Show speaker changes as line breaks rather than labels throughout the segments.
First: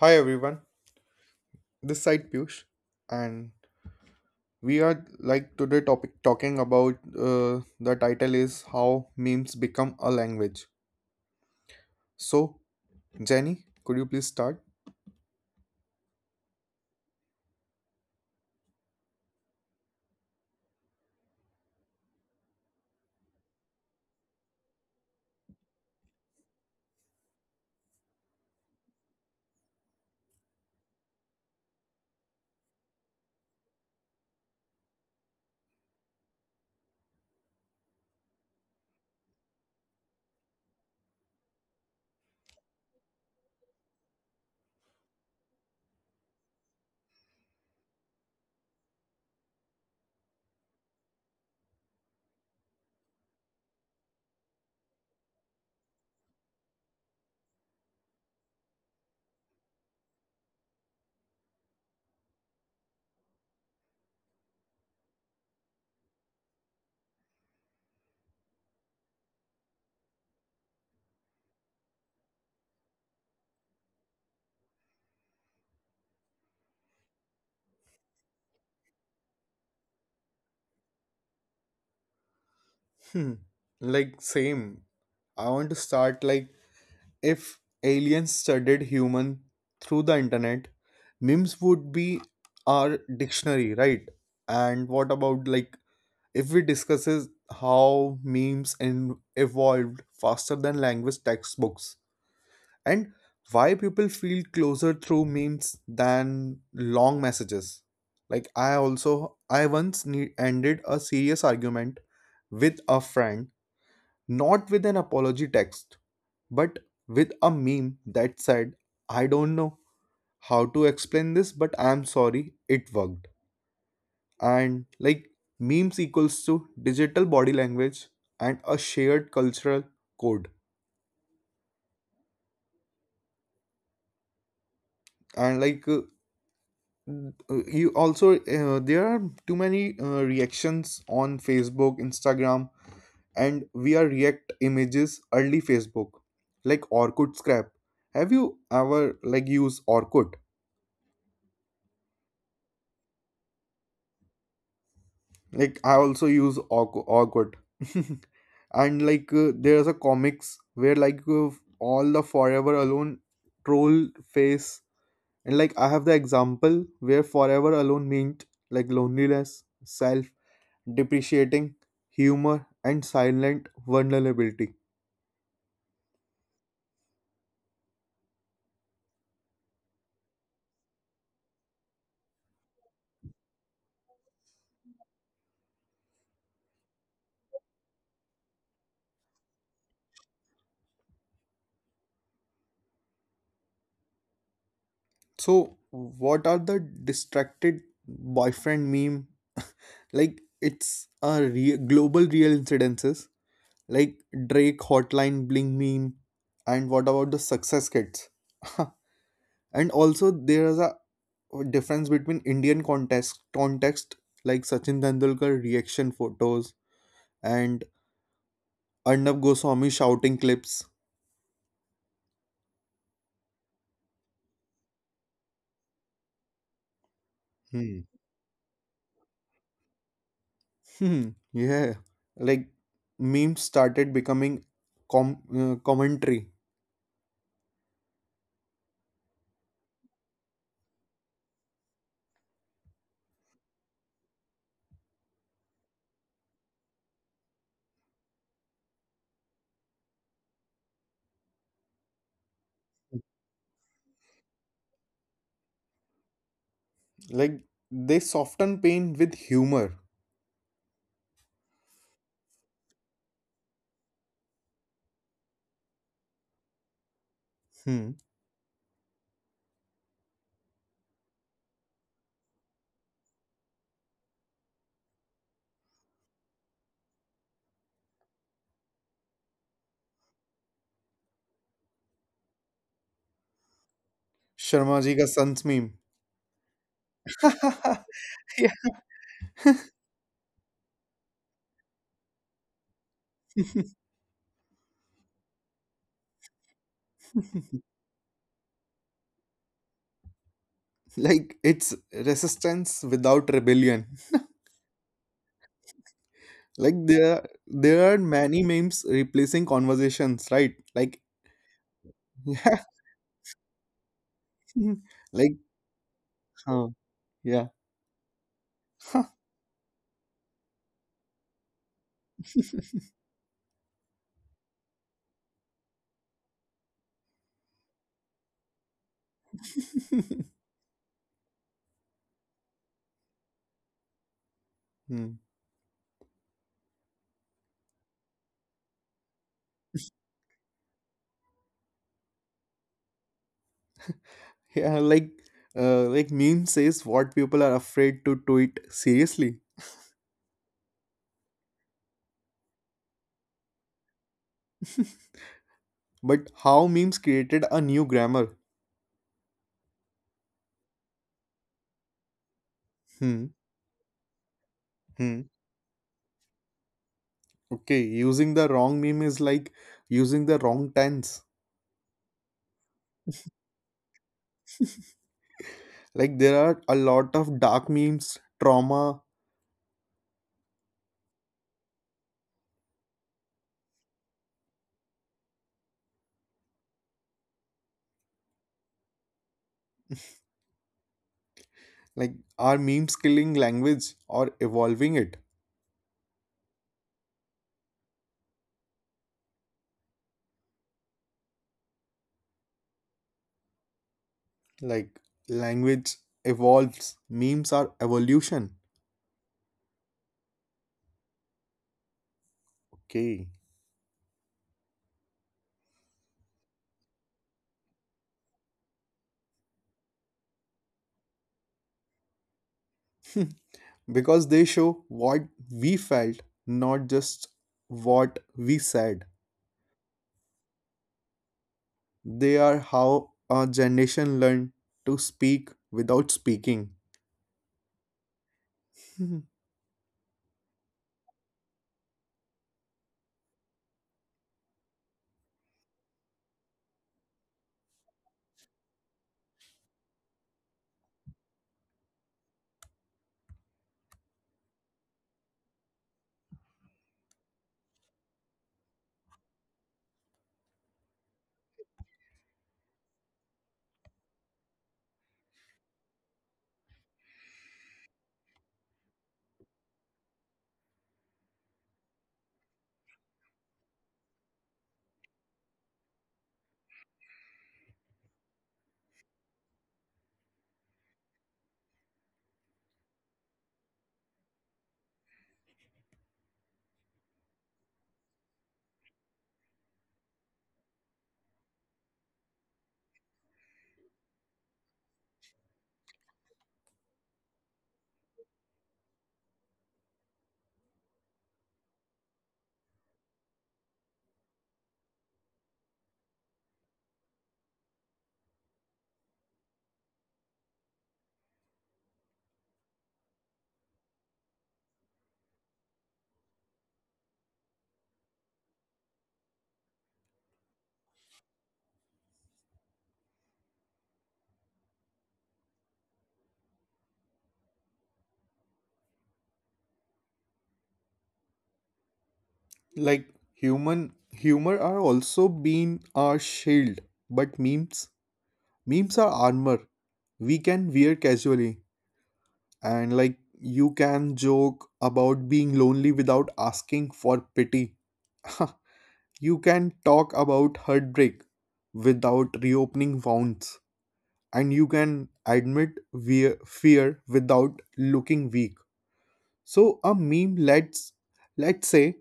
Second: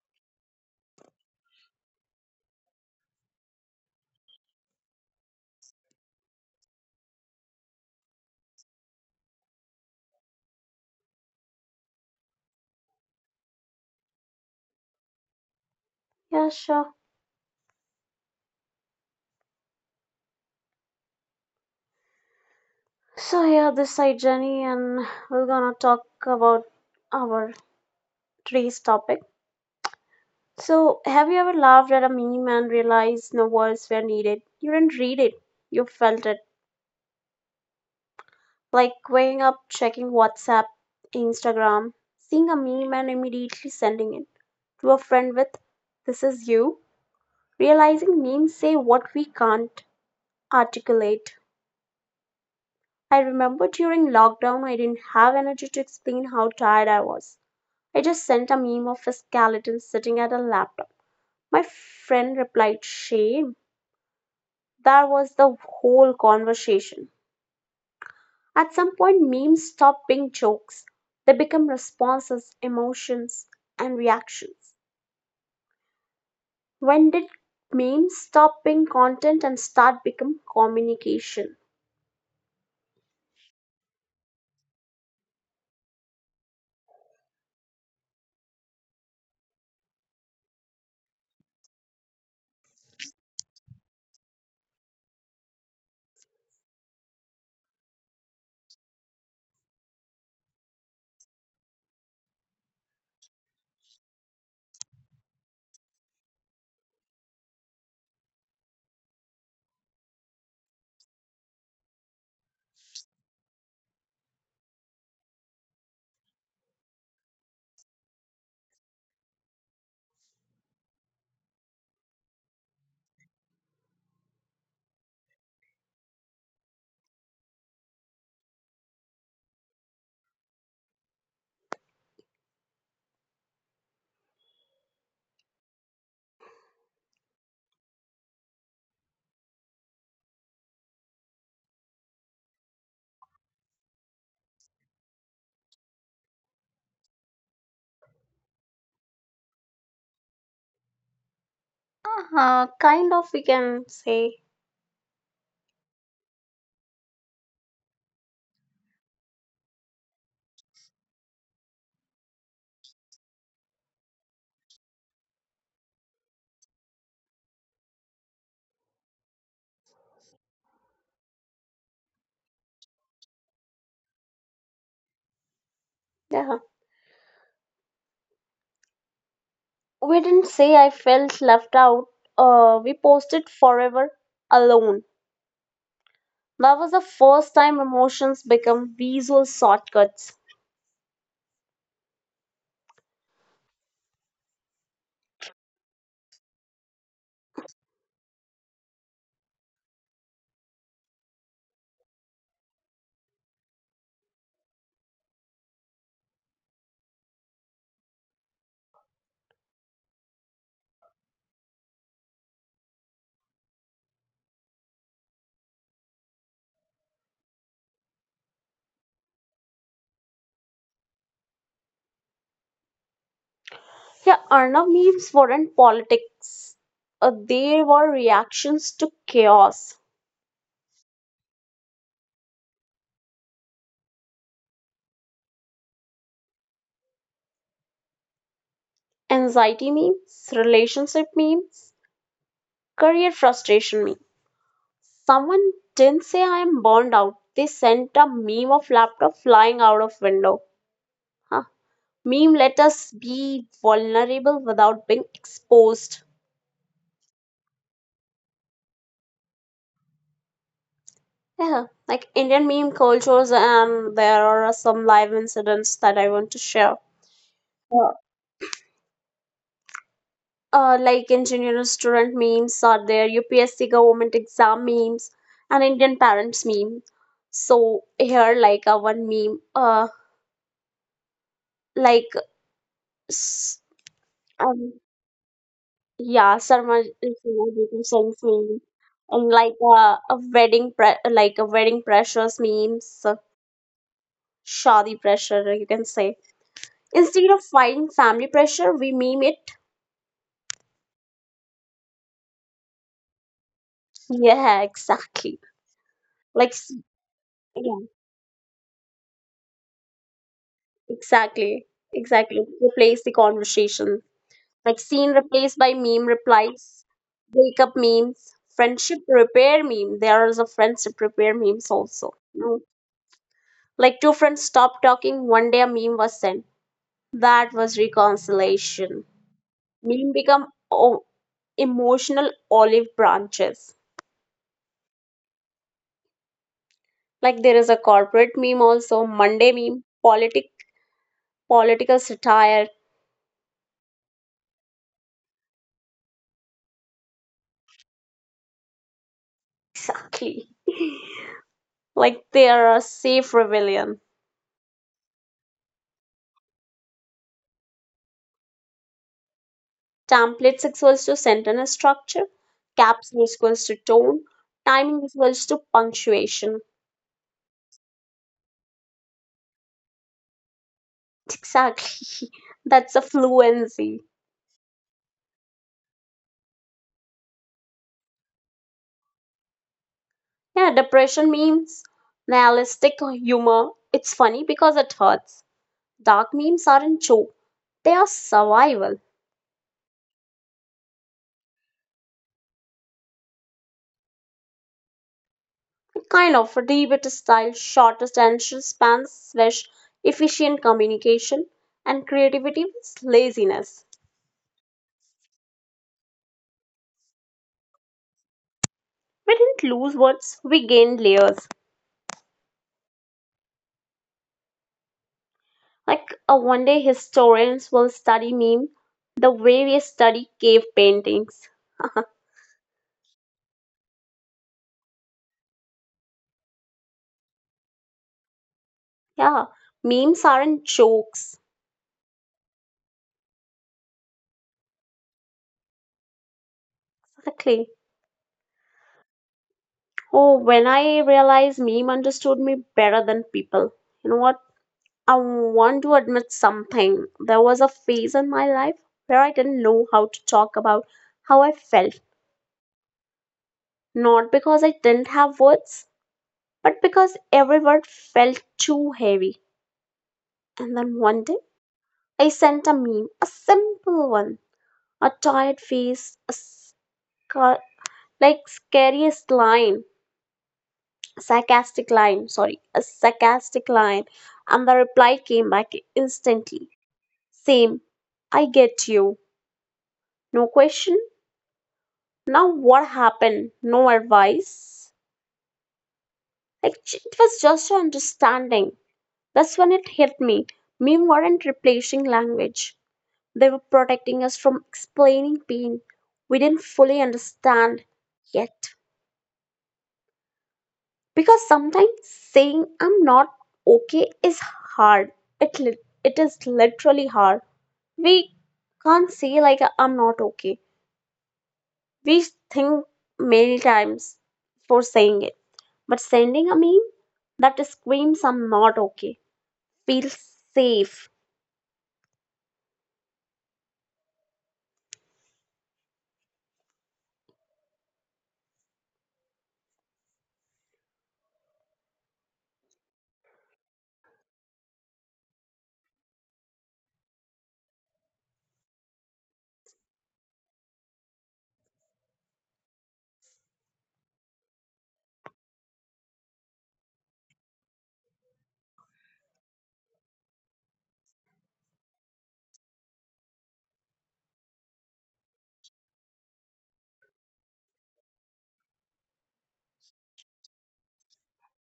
Hi everyone, this side Piyush, and we are like today topic talking about the title is how memes become a language. So Jenny, could you please start?
Yeah, sure. So here this side Jenny, and we're gonna talk about our today's topic. So, have you ever laughed at a meme and realized no words were needed? You didn't read it, you felt it. Like waking up, checking WhatsApp, Instagram, seeing a meme and immediately sending it to a friend with, "This is you." Realizing memes say what we can't articulate. I remember during lockdown, I didn't have energy to explain how tired I was. I just sent a meme of a skeleton sitting at a laptop. My friend replied, Shame. That was the whole conversation. At some point, memes stop being jokes, they become responses, emotions, and reactions. When did memes stop being content and start become communication?
Hmm. Like same. I want to start like if aliens studied human through the internet, memes would be our dictionary, right? And what about like if we discusses how memes in evolved faster than language textbooks? And why people feel closer through memes than long messages like I also I once ended a serious argument with a friend, not with an apology text, but with a meme that said I don't know how to explain this but I'm sorry. It worked. And like memes equals to digital body language and a shared cultural code, and like Uh, you also there are too many reactions on Facebook, Instagram, and we are react images early Facebook like Orkut scrap. Have you ever like use Orkut?
Huh. Kind of, we can say.
Like I also use Orkut. And like there's a comics where like all the forever alone troll face. And like I have the example where forever alone meant like loneliness, self. Depreciating humor, and silent vulnerability.
Yeah. We didn't say I felt left out. We posted forever alone. That was the first time emotions become visual shortcuts.
So, what are the distracted boyfriend meme? Like, it's a global real incidences, like Drake Hotline Bling meme, and what about the success kids? And also, there is a difference between Indian context, like Sachin Tendulkar reaction photos and Arnab Goswami shouting clips.
Yeah, Arnav memes weren't politics.
Hmm.
They were reactions to chaos.
Hmm, yeah, like memes started becoming commentary.
Anxiety memes, relationship memes, career frustration memes. Someone didn't say I am burned out. They sent a meme of laptop flying out of window. Huh. Meme let us be vulnerable without being exposed.
Like they soften pain with humor.
Yeah, like Indian meme cultures, and there are some live incidents that I want to share.
Hmm.
Yeah. Like engineering student memes are there, UPSC government exam memes, and Indian parents meme. So here, one meme, like s-
Sharma ji
um,
ka sans meme.
yeah, Sarma Singh
Yeah.
meme, and a like a wedding pressures memes, shadi pressure you can say. Instead of fighting family pressure, we meme it.
Like it's resistance without rebellion.
Yeah, exactly.
Like
Like, s-
there are
yeah,
many memes replacing conversations, right? Like
exactly,
yeah,
exactly. Replace the conversation. Like,
like
scene replaced by meme
huh,
replies,
yeah.
breakup memes, friendship repair meme. There is a friendship repair memes also, you know. Like, two friends stopped talking, one day a meme was sent. That was reconciliation. Meme become o- Emotional olive branches.
Hmm.
Like, there is a corporate meme also, Monday meme, political satire.
Yeah, like meme says what people are afraid to tweet seriously.
Exactly, like they are a safe rebellion.
But how memes created a new grammar?
Templates equals to sentence structure,
Hmm.
caps equals to tone,
Hmm.
timing equals to punctuation.
Okay, using the wrong meme is like using the wrong tense.
Exactly. That's a fluency.
Like there are a lot of dark memes, trauma.
Yeah, depression memes, nihilistic humor. It's funny because it hurts. Dark memes aren't joke, they are survival.
Like are memes killing language or evolving it?
Kind of a debate style, shortest attention spans, slash efficient communication, and creativity is laziness.
Like language evolves. Memes are evolution.
We didn't lose words, we gained layers.
Okay.
One day, historians will study meme the way we study cave paintings.
Because they show what we felt, not just what we said.
yeah, memes aren't jokes.
They are how our generation learned to speak without speaking.
Exactly.
Mhm.
Oh, when I realized meme understood me better than people. You know what? I want to admit something. There was a phase in my life where I didn't know how to talk about how I felt. Not because I didn't have words, but because every word felt too heavy. And then one day, I sent a meme, a simple one, a tired face, a scar- like scariest line, sorry, a sarcastic line, and the reply came back instantly. Same, I get you. No question. Now what happened? No advice. It was just understanding. That's when it hit me. Meme weren't replacing language. They were protecting us from explaining pain we didn't fully understand yet. Because sometimes saying I'm not okay is hard. It, li- it is literally hard. We can't say, like, I'm not okay. We think many times for saying it. But sending a meme that screams, I'm not okay, feels safe.
Like human humor are also being our shield, but memes are armor. We can wear casually, and like you can joke about being lonely without asking for pity. You can talk about heartbreak without reopening wounds, and you can admit fear without looking weak. So a meme lets let's say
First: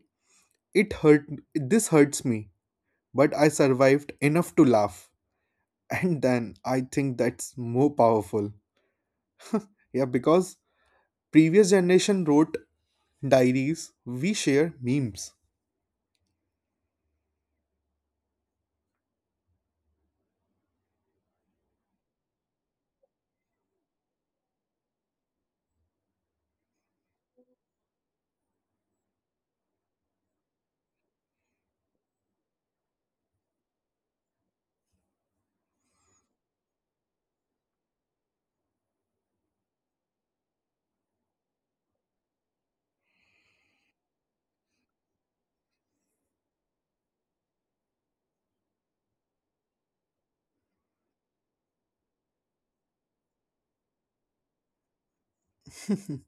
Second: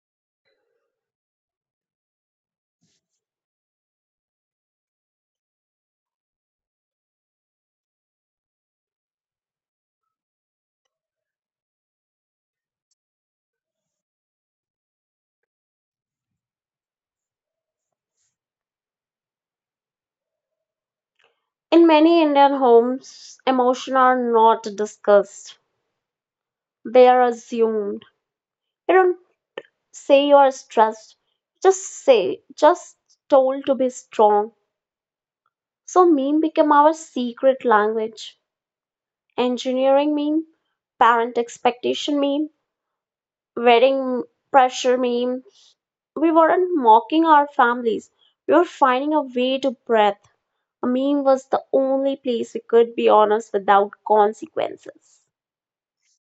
it hurt, this hurts me, but I survived enough to laugh. And then I think that's more powerful. Yeah, because previous generation wrote diaries, we share memes.
In many Indian homes, emotions are not discussed, they are assumed. You don't say you're stressed, just told to be strong. So, meme became our secret language. Engineering meme, parent expectation meme, wedding pressure meme. We weren't mocking our families, we were finding a way to breathe. A meme was the only place we could be honest without consequences.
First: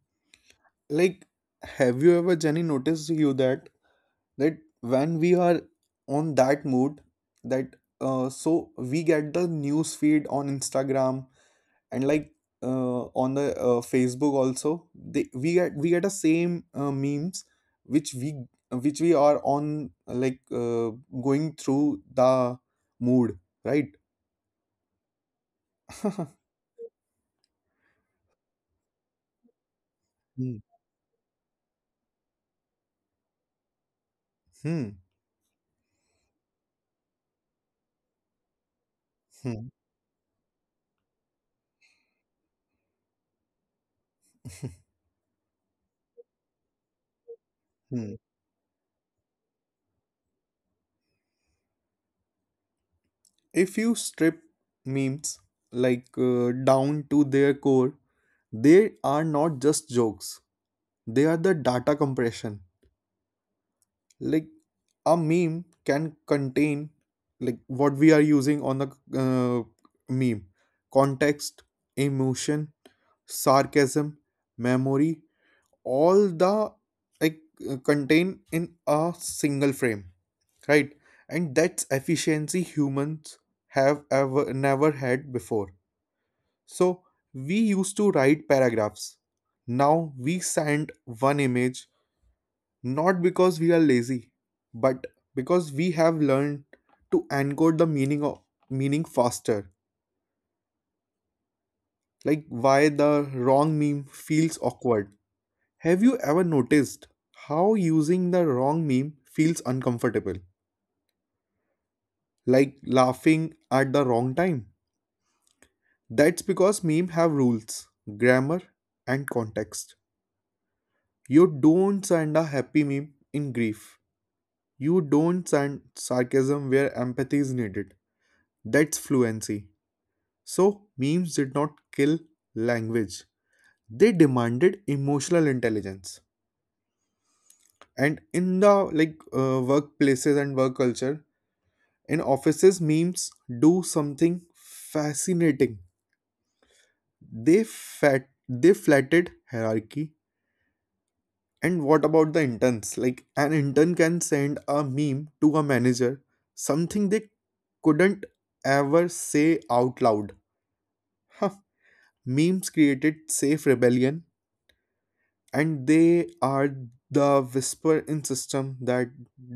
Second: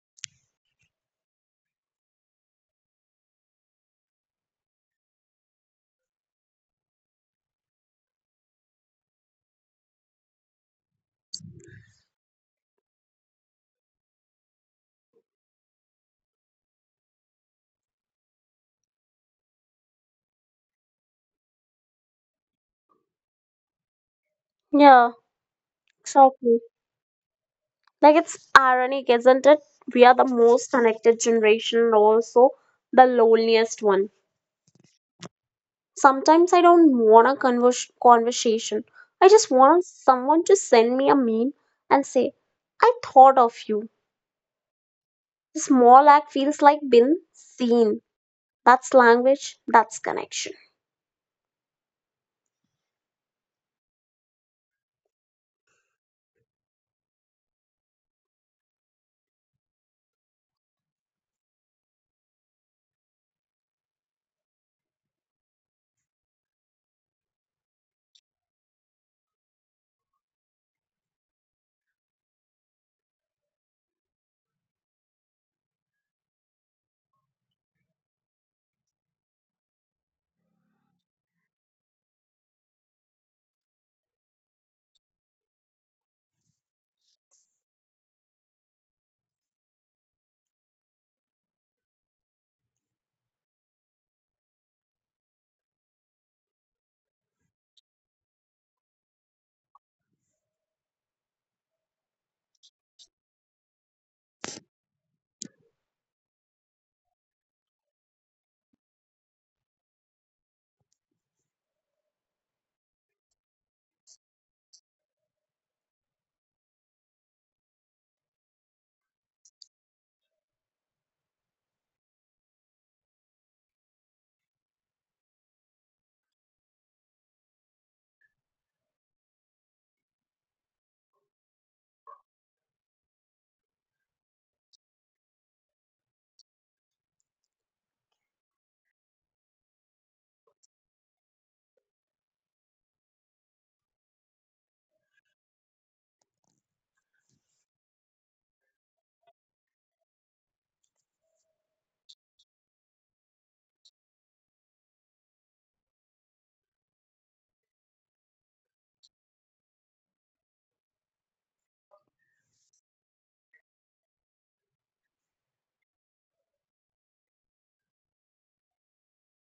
Like have you ever, Jenny, noticed you that that when we are on that mood, that so we get the news feed on Instagram, and like on the Facebook also, they we get the same memes which we which we are on like going through the mood, right?
Yeah, exactly. Like it's ironic, isn't it? We are the
Hmm.
most connected generation and also the loneliest one.
Hmm.
Sometimes I don't want a conversation. I just
Hmm.
want someone to send me a meme and say, I thought of you. The small act feels like being seen.
Hmm.
That's language, that's connection.
If you strip memes like down to their core, they are not just jokes, they are the data compression. Like a meme can contain, like what we are using on the uh, meme: context, emotion, sarcasm, memory, all the like contain in a single frame, right? And that's efficiency humans have ever never had before. So we used to write paragraphs, now we send one image, not because we are lazy, but because we have learned to encode the meaning of meaning faster. Like why the wrong meme feels awkward. Have you ever noticed how using the wrong meme feels uncomfortable? Like laughing at the wrong time. That's because memes have rules, grammar, and context. You don't send a happy meme in grief. You don't send sarcasm where empathy is needed. That's fluency. So, memes did not kill language. They demanded emotional intelligence. And in the like workplaces and work culture, in offices, memes do something fascinating. They flatted hierarchy. And what about the interns? Like an intern can send a meme to a manager, something they couldn't ever say out loud. Huh. Memes created safe rebellion, and they are the whisper in system that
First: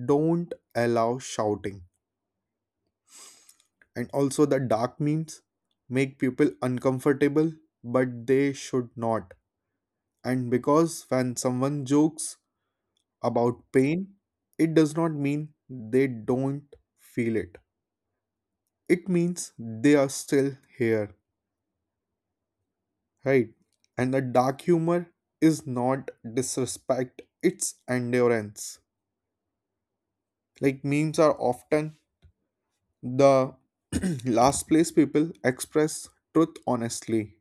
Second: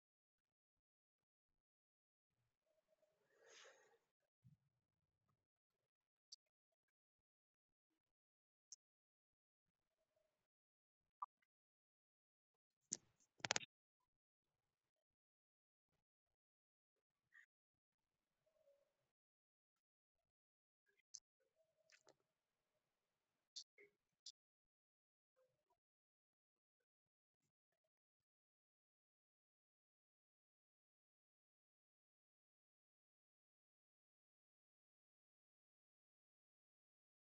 don't allow shouting. And also the dark memes make people uncomfortable, but they should not, and because when someone jokes about pain, it does not mean they don't feel it, it means they are still here, right? And the dark humor is not disrespect, it's endurance. Like memes are often the last place people express truth honestly.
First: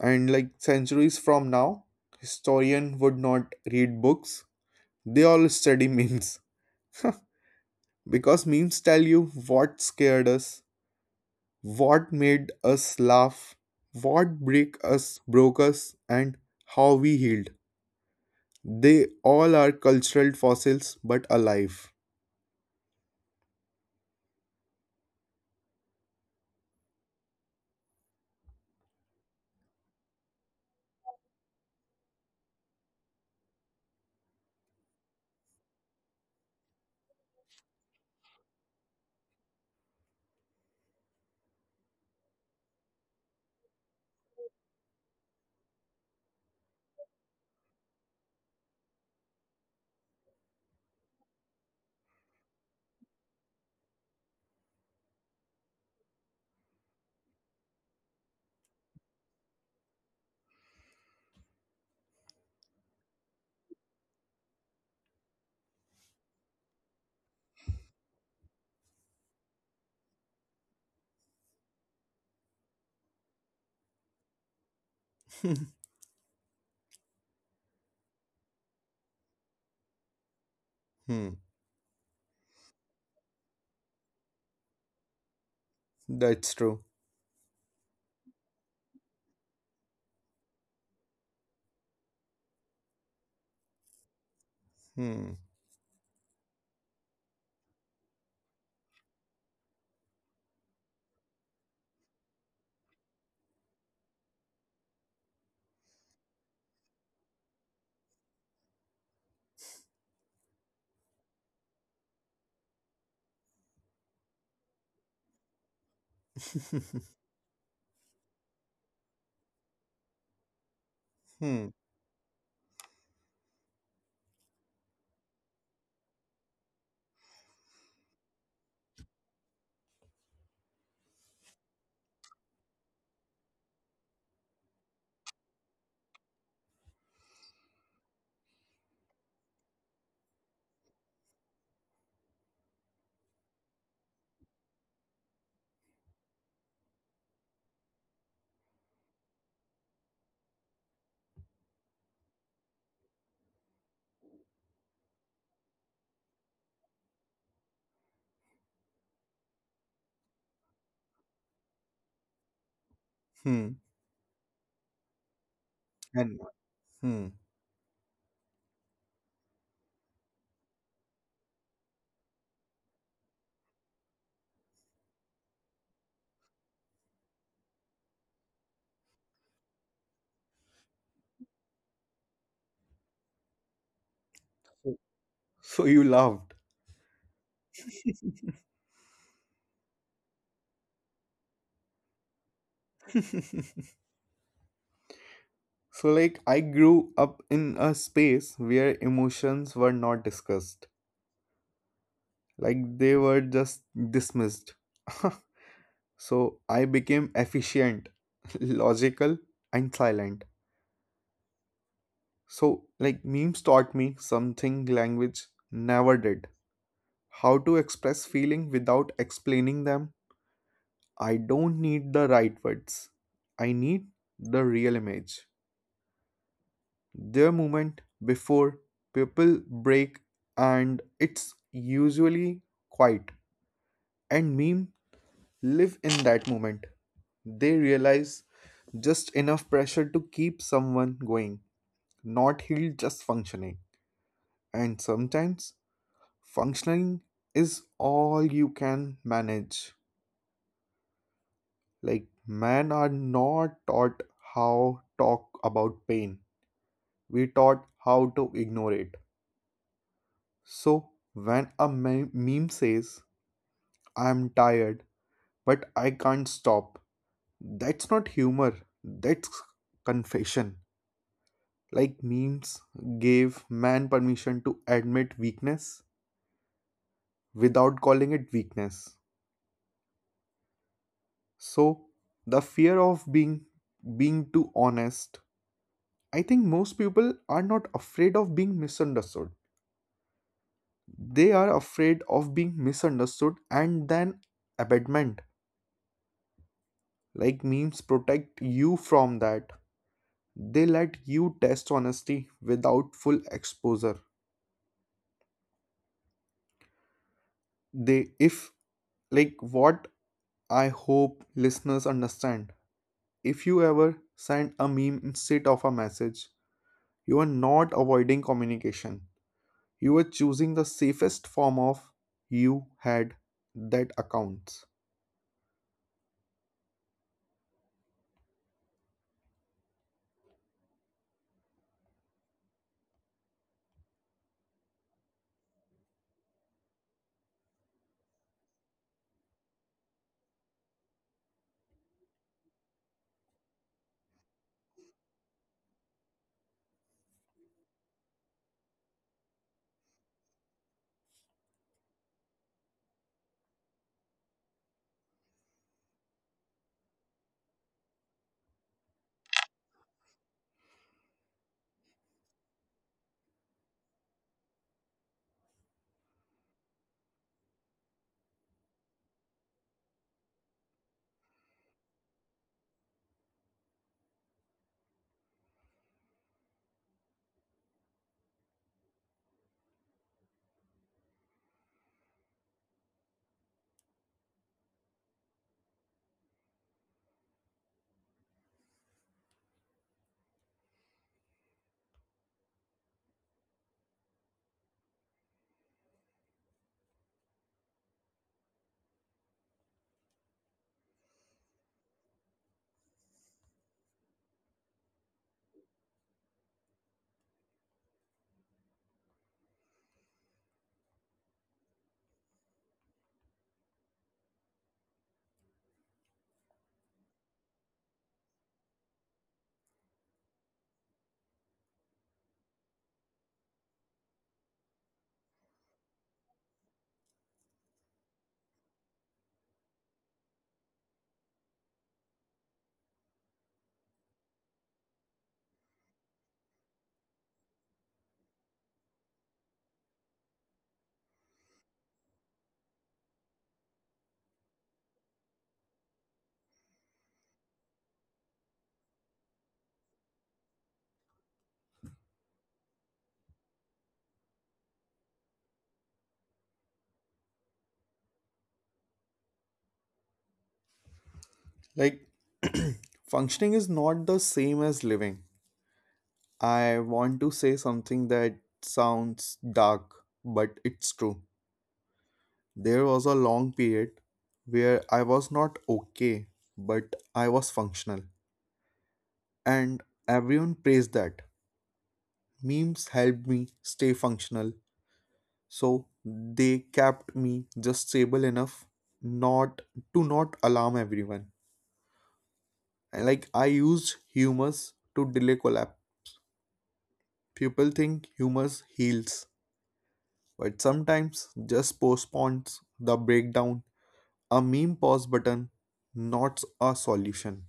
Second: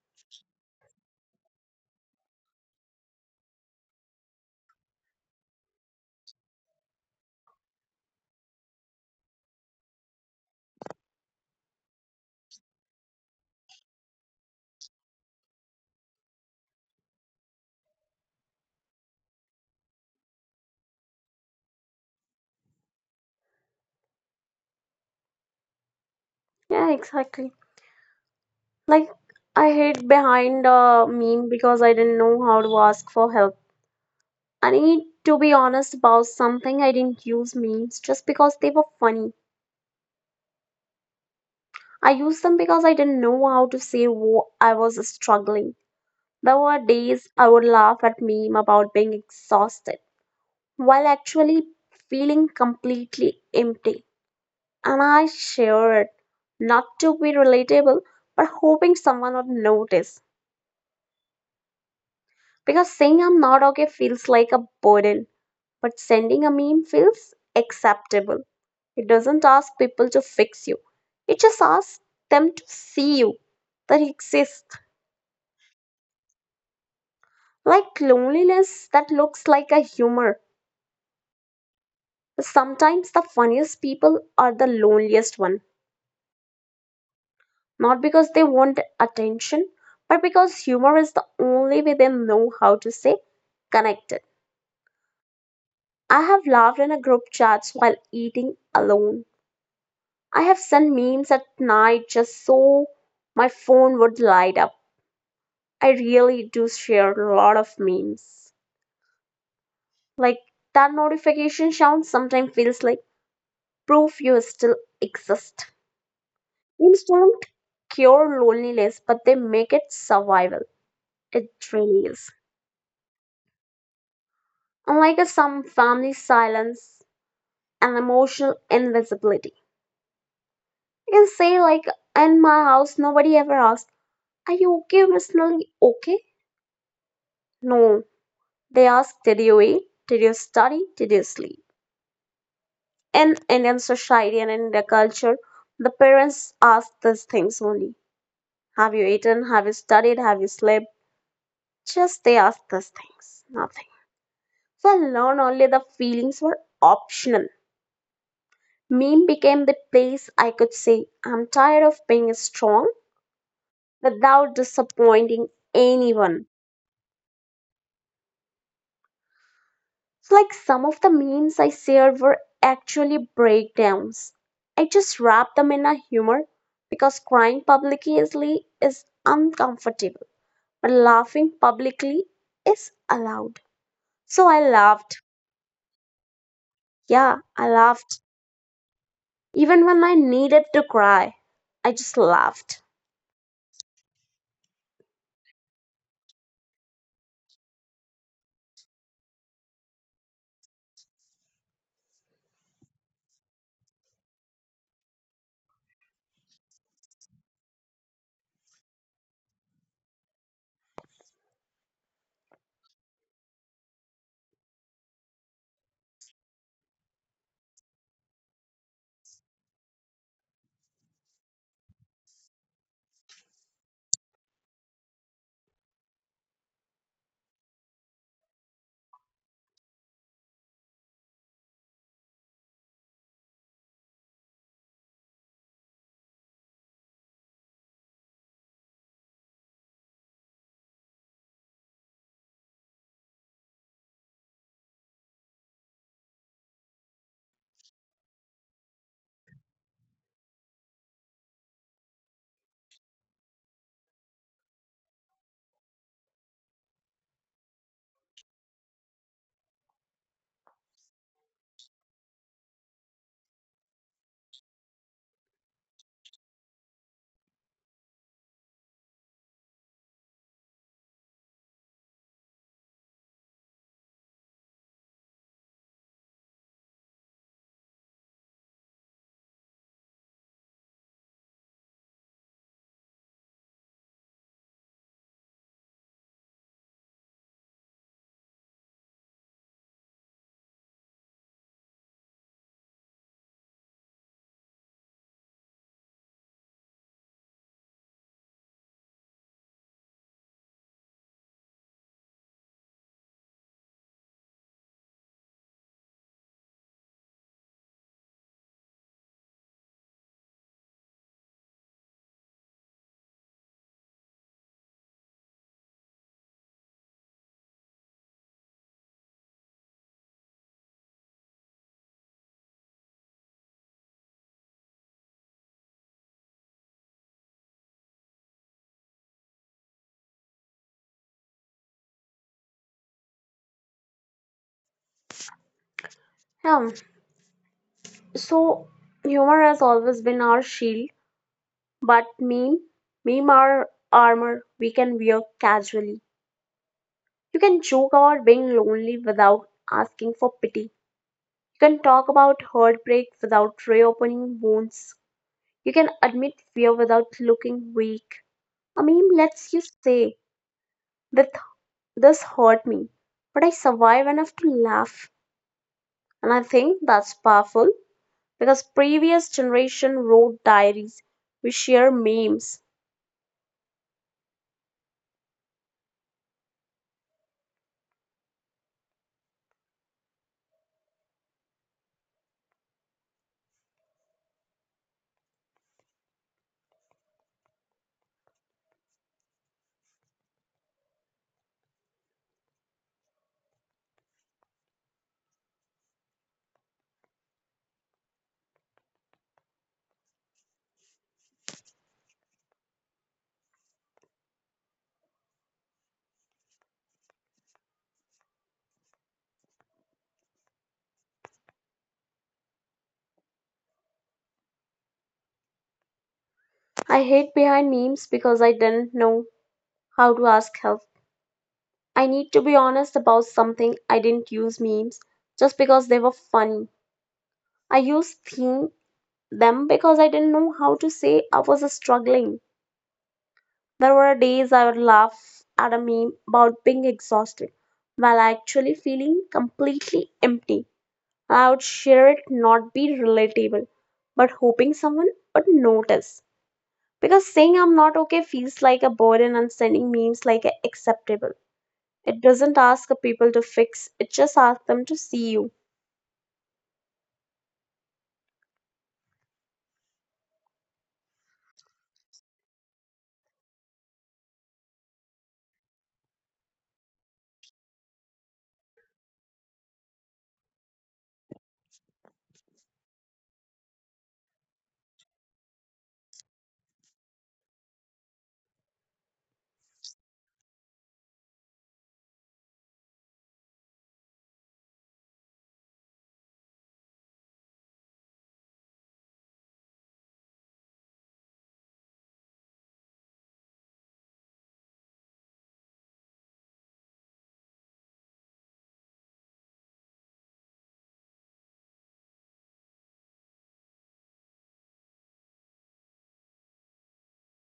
And like centuries from now historian would not read books, they all study memes. Because memes tell you what scared us, what made us laugh, what break us broke us, and how we healed. They all are cultural fossils but alive.
Yeah, exactly. Like I hid behind a meme because I didn't know how to ask for help. I need to be honest about something. I didn't use memes just because they were funny. I used them because I didn't know how to say what I was struggling. There were days I would laugh at meme about being exhausted while actually feeling completely empty. And I shared it, not to be relatable, but hoping someone would notice. Because saying I'm not okay feels like a burden. But sending a meme feels acceptable. It doesn't ask people to fix you, it just asks them to see you, that you exist. Like loneliness that looks like a humor.
Hmm,
Sometimes the funniest people are the loneliest one,
that's true.
not because they want attention, but because humor is the only way they know how to stay connected.
Hmm.
I have laughed in a group chats while eating alone. I have sent memes at night just so my phone would light up. I really do share a lot of memes. Like that notification sound sometimes feels like proof you still exist. Memes don't cure loneliness, but they make it survival. It
Hmm.
really is. Unlike a some family silence and emotional invisibility. You can say like in my house nobody ever asks, Are you okay? Personally, okay. No, they ask, Did you eat? Did you study? Did you sleep? In Indian society and in Indian culture, the parents ask these things only. Have you eaten? Have you studied? Have you slept? Just they ask these things, nothing. So I learned only the feelings were optional. Meme became the place I could say, I'm tired of being strong
Hmm.
without disappointing
And
anyone.
hmm.
It's like some of the memes I shared were actually breakdowns. I just wrapped them in a humor because crying publicly is uncomfortable, but laughing publicly is allowed. So I laughed.
So you laughed.
Yeah, I laughed. Even when I needed to cry, I just laughed.
So, like, I grew up in a space where emotions were not discussed, like, they were just dismissed. So, I became efficient, logical, and silent. So, like, memes taught me something language never did: how to express feeling without explaining them. I don't need the right words, I need the real image. Their movement before people break, and it's usually quiet, and meme live in that moment. They realize just enough pressure to keep someone going, not heal, just functioning. And sometimes functioning is all you can manage. Like men are not taught how talk about pain, we taught how to ignore it. So when a meme says I'm tired, but I can't stop. That's not humor, that's confession. Like memes gave man permission to admit weakness without calling it weakness. So, the fear of being too honest, I think most people are not afraid of being misunderstood. They are afraid of being misunderstood and then abandonment. Like memes protect you from that, they let you test honesty without full exposure. They if Like what I hope listeners understand: if you ever send a meme instead of a message, you are not avoiding communication, you are choosing the safest form of you had that accounts.
Yeah. So humor has always been our shield, but meme our armor we can wear casually. You can joke about being lonely without asking for pity. You can talk about heartbreak without reopening wounds. You can admit fear without looking weak. A meme lets you say that this hurt me, but I survive enough to laugh. And I think that's powerful because previous generation wrote diaries. We share memes. I hate behind memes because I didn't know how to ask help. I need to be honest about something. I didn't use memes just because they were funny. I used theme, them because I didn't know how to say I was struggling. There were days I would laugh at a meme about being exhausted while actually feeling completely empty. I would share it, not be relatable, but hoping someone would notice. Because saying I'm not okay feels like a burden and sending memes like acceptable. It doesn't ask the people to fix, it just asks them to see you.
Like functioning is not the same as living. I want to say something that sounds dark but it's true. There was a long period where I was not okay, but I was functional. And everyone praised that. Memes helped me stay functional, so they kept me just stable enough not to not alarm everyone. And like I used humors to delay collapse. People think humors heals, but sometimes just postpones the breakdown. A meme pause button, not a solution.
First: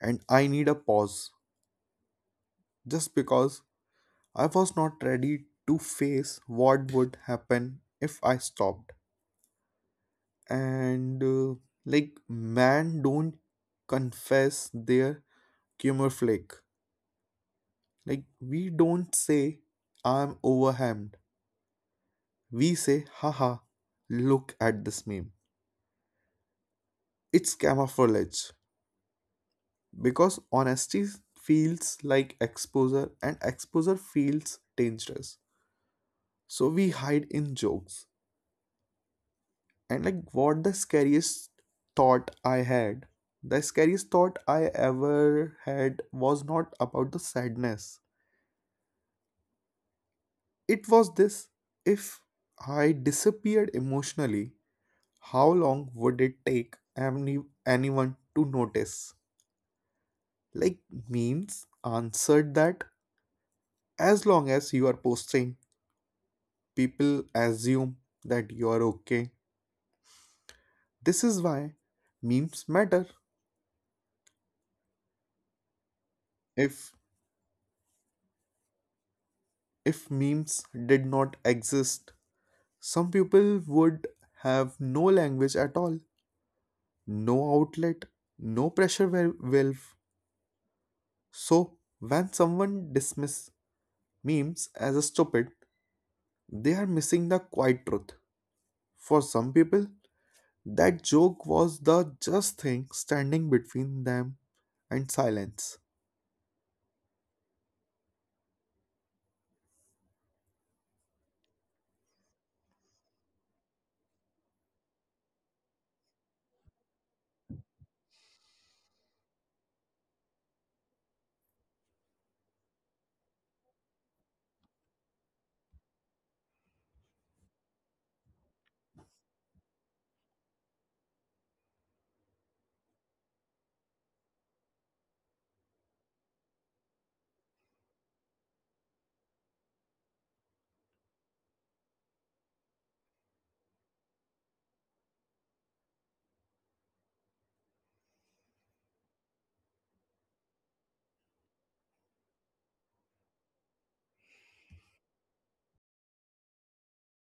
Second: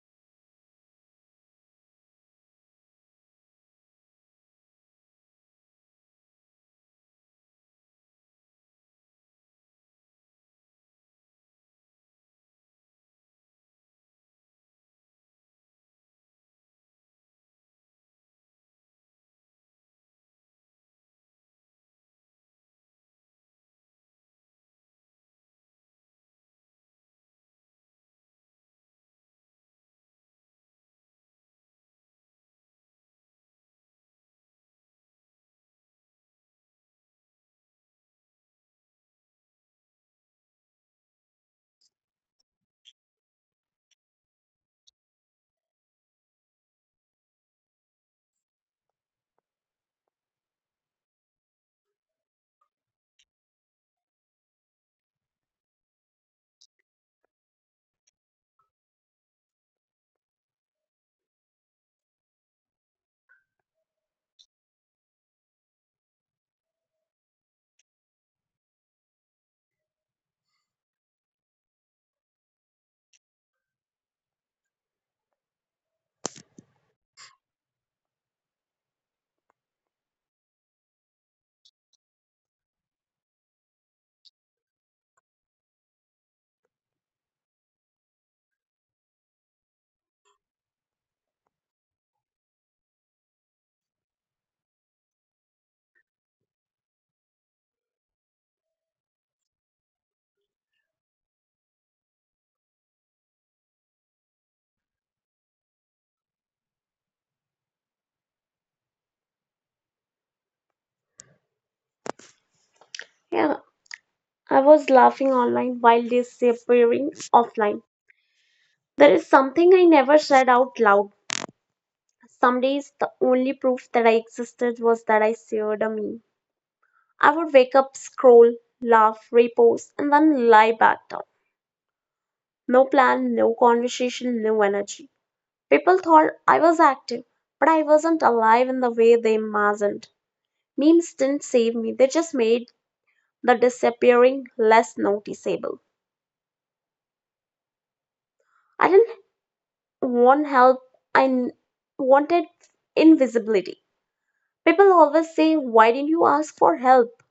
And I need a pause just because I was not ready to face what would happen if I stopped. And like, man, don't confess their flick. Like, we don't say, I'm overwhelmed. We say, haha, look at this meme. It's camouflage because honesty feels like exposure and exposure feels dangerous. So we hide in jokes. And like what the scariest thought I had, the scariest thought I ever had was not about the sadness. It was this: if I disappeared emotionally, how long would it take anyone to notice? Like, memes answered that: as long as you are posting, people assume that you are okay. This is why memes matter. If if memes did not exist, some people would have no language at all, no outlet, no pressure valve. So, when someone dismiss memes as a stupid, they are missing the quiet truth. For some people, that joke was the just thing standing between them and silence.
Yeah, I was laughing online while disappearing offline. There is something I never said out loud. Some days, the only proof that I existed was that I shared a meme. I would wake up, scroll, laugh, repost, and then lie back down. No plan, no conversation, no energy. People thought I was active, but I wasn't alive in the way they imagined. Memes didn't save me, they just made the disappearing less noticeable. I didn't want help, I n- wanted invisibility. People always say, Why didn't you ask for help?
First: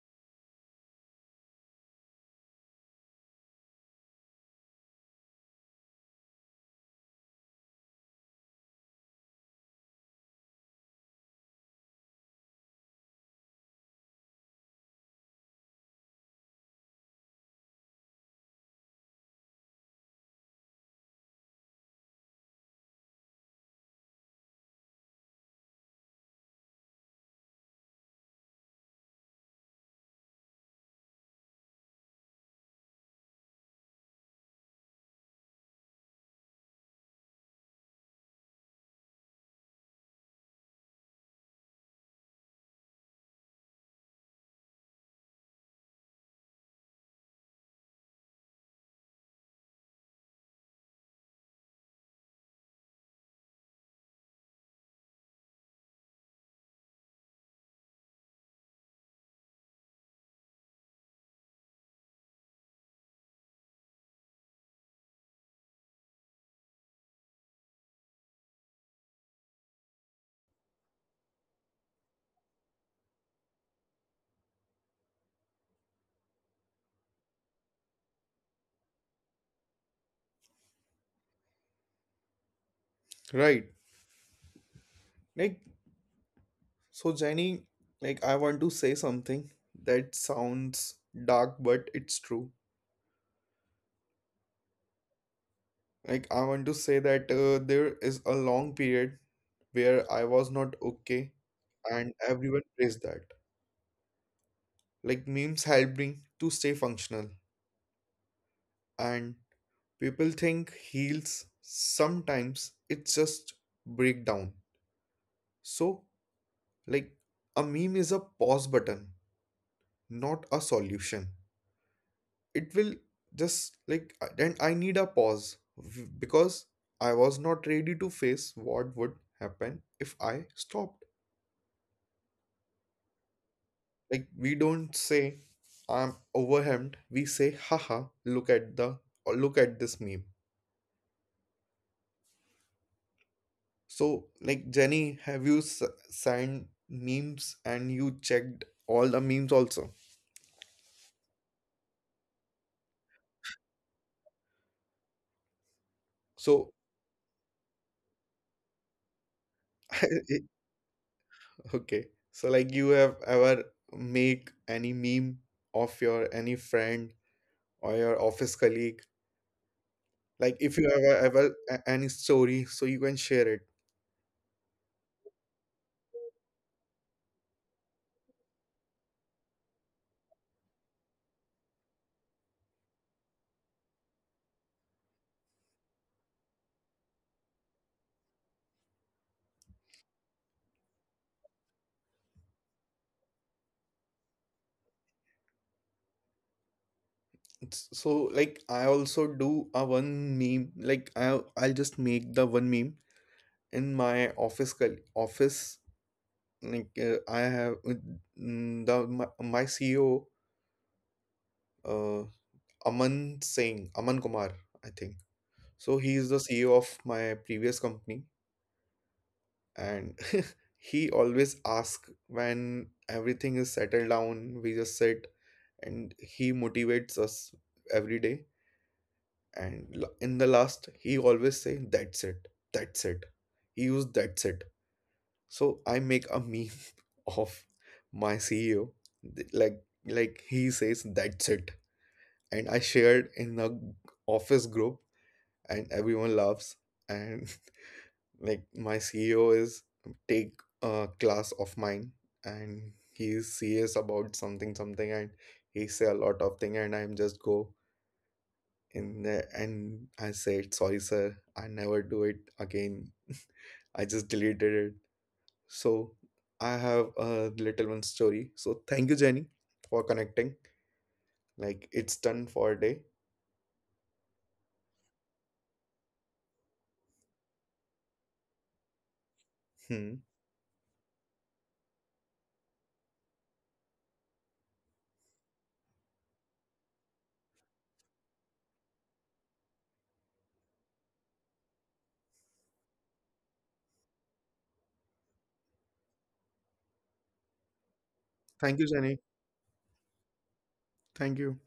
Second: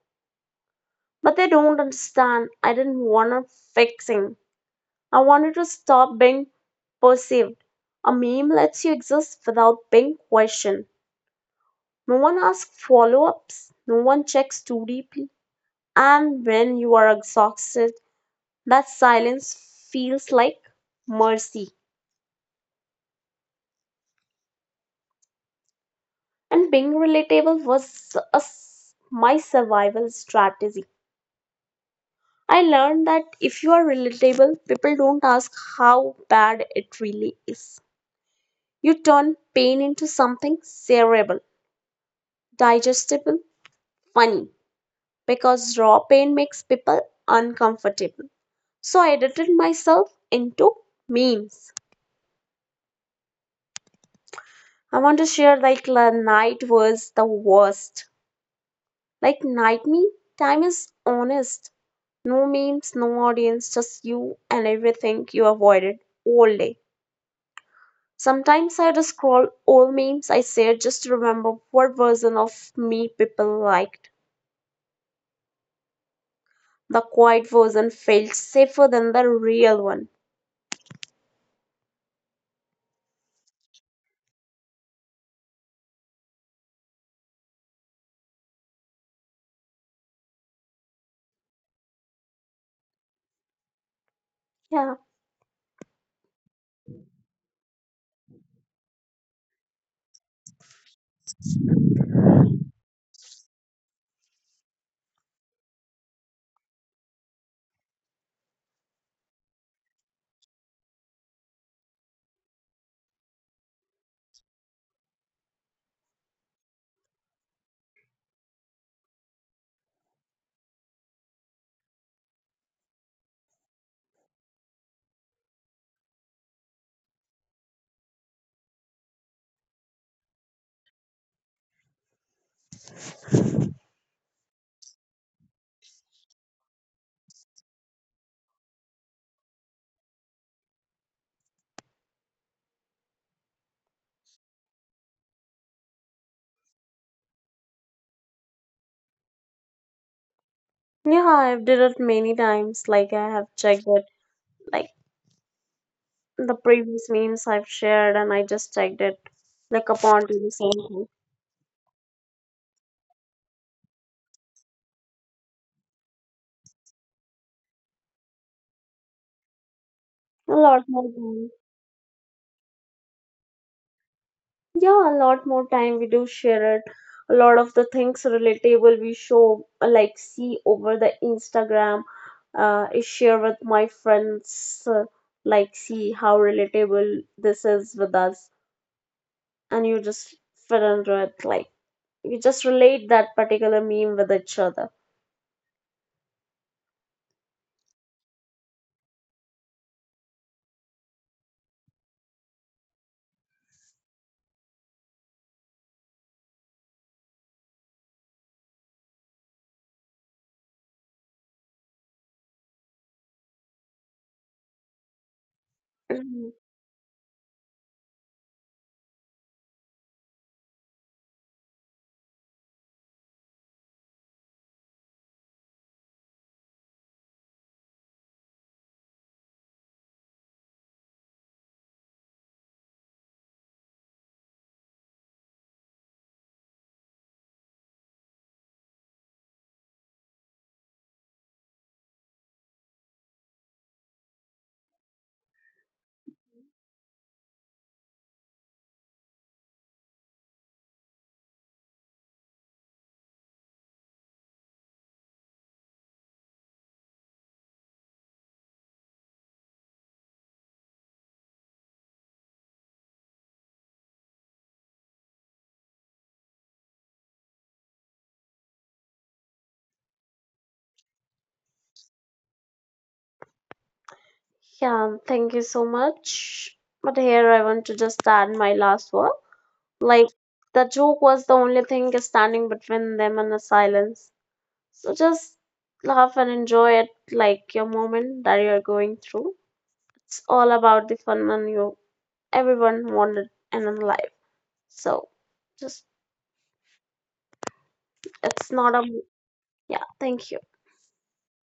But they don't understand. I didn't want a fixing. I wanted to stop being perceived. A meme lets you exist without being questioned. No one asks follow ups, no one checks too deeply. And when you are exhausted, that silence feels like mercy. And being relatable was a s my survival strategy. I learned that if you are relatable, people don't ask how bad it really is. You turn pain into something shareable, digestible, funny, because raw pain makes people uncomfortable. So I edited myself into memes. I want to share like la night was the worst. Like night me, time is honest. No memes, no audience, just you and everything you avoided all day. Sometimes I just scroll all memes I shared just to remember what version of me people liked. The quiet version felt safer than the real one.
Right. Like so Jenny, like I want to say something that sounds dark but it's true.
Yeah.
Like, I want to say that there is a long period where I was not okay, and everyone praised that. Like, memes help me to stay functional, and people think heals sometimes it's just breakdown. So, like, a meme is a pause button, not a solution. It will just like, and I need a pause because I was not ready to face what would happen if I stopped. Like we don't say I'm overwhelmed. We say, haha, look at the or look at this meme. So like Jenny, have you signed memes and you checked all the memes also?
Yeah, I've did it many times. Like I have checked it like the
So
previous memes I've shared and I just checked it like upon to the same thing.
okay. So like you have ever make any meme of your any friend or your office colleague?
A
Like if
lot
you
more
ever
times.
ever any story, so you can share it.
Yeah, a lot more time we do share it. A lot of the things relatable we show, like see over the Instagram, I share with my friends, like see how relatable this is with us, and you just fit into it, like you just relate that particular meme with each other.
So like I also do a one meme like I I'll just make the one meme in my office, like I have mm, the my, my CEO uh Aman Singh, Aman Kumar, I think, so he is the
Mhm.
CEO of my previous company. And he always asks, when everything is settled down, we just sit and he motivates us every day. And in the last he always say that's it, that's it. He used that's it. So I make a meme of my CEO, like he says that's it, and I shared in the office group, and everyone laughs. And like my CEO is take a class of mine, and he is serious about something and he say a lot of thing, and I'm just go in the, and I said sorry sir, I never do it again, I just deleted it. So I have a little one story, so thank you Jenny for connecting, like it's done for a day.
Yeah, thank you so much. But here I want to just add my last word.
Hmm.
Like the joke was the only thing standing between them and the silence. So just laugh and enjoy it like your moment that you are going through. It's all about the fun and you everyone wanted and in life. So just it's
Thank you
not a
Jenny.
yeah, thank you.
Thank you.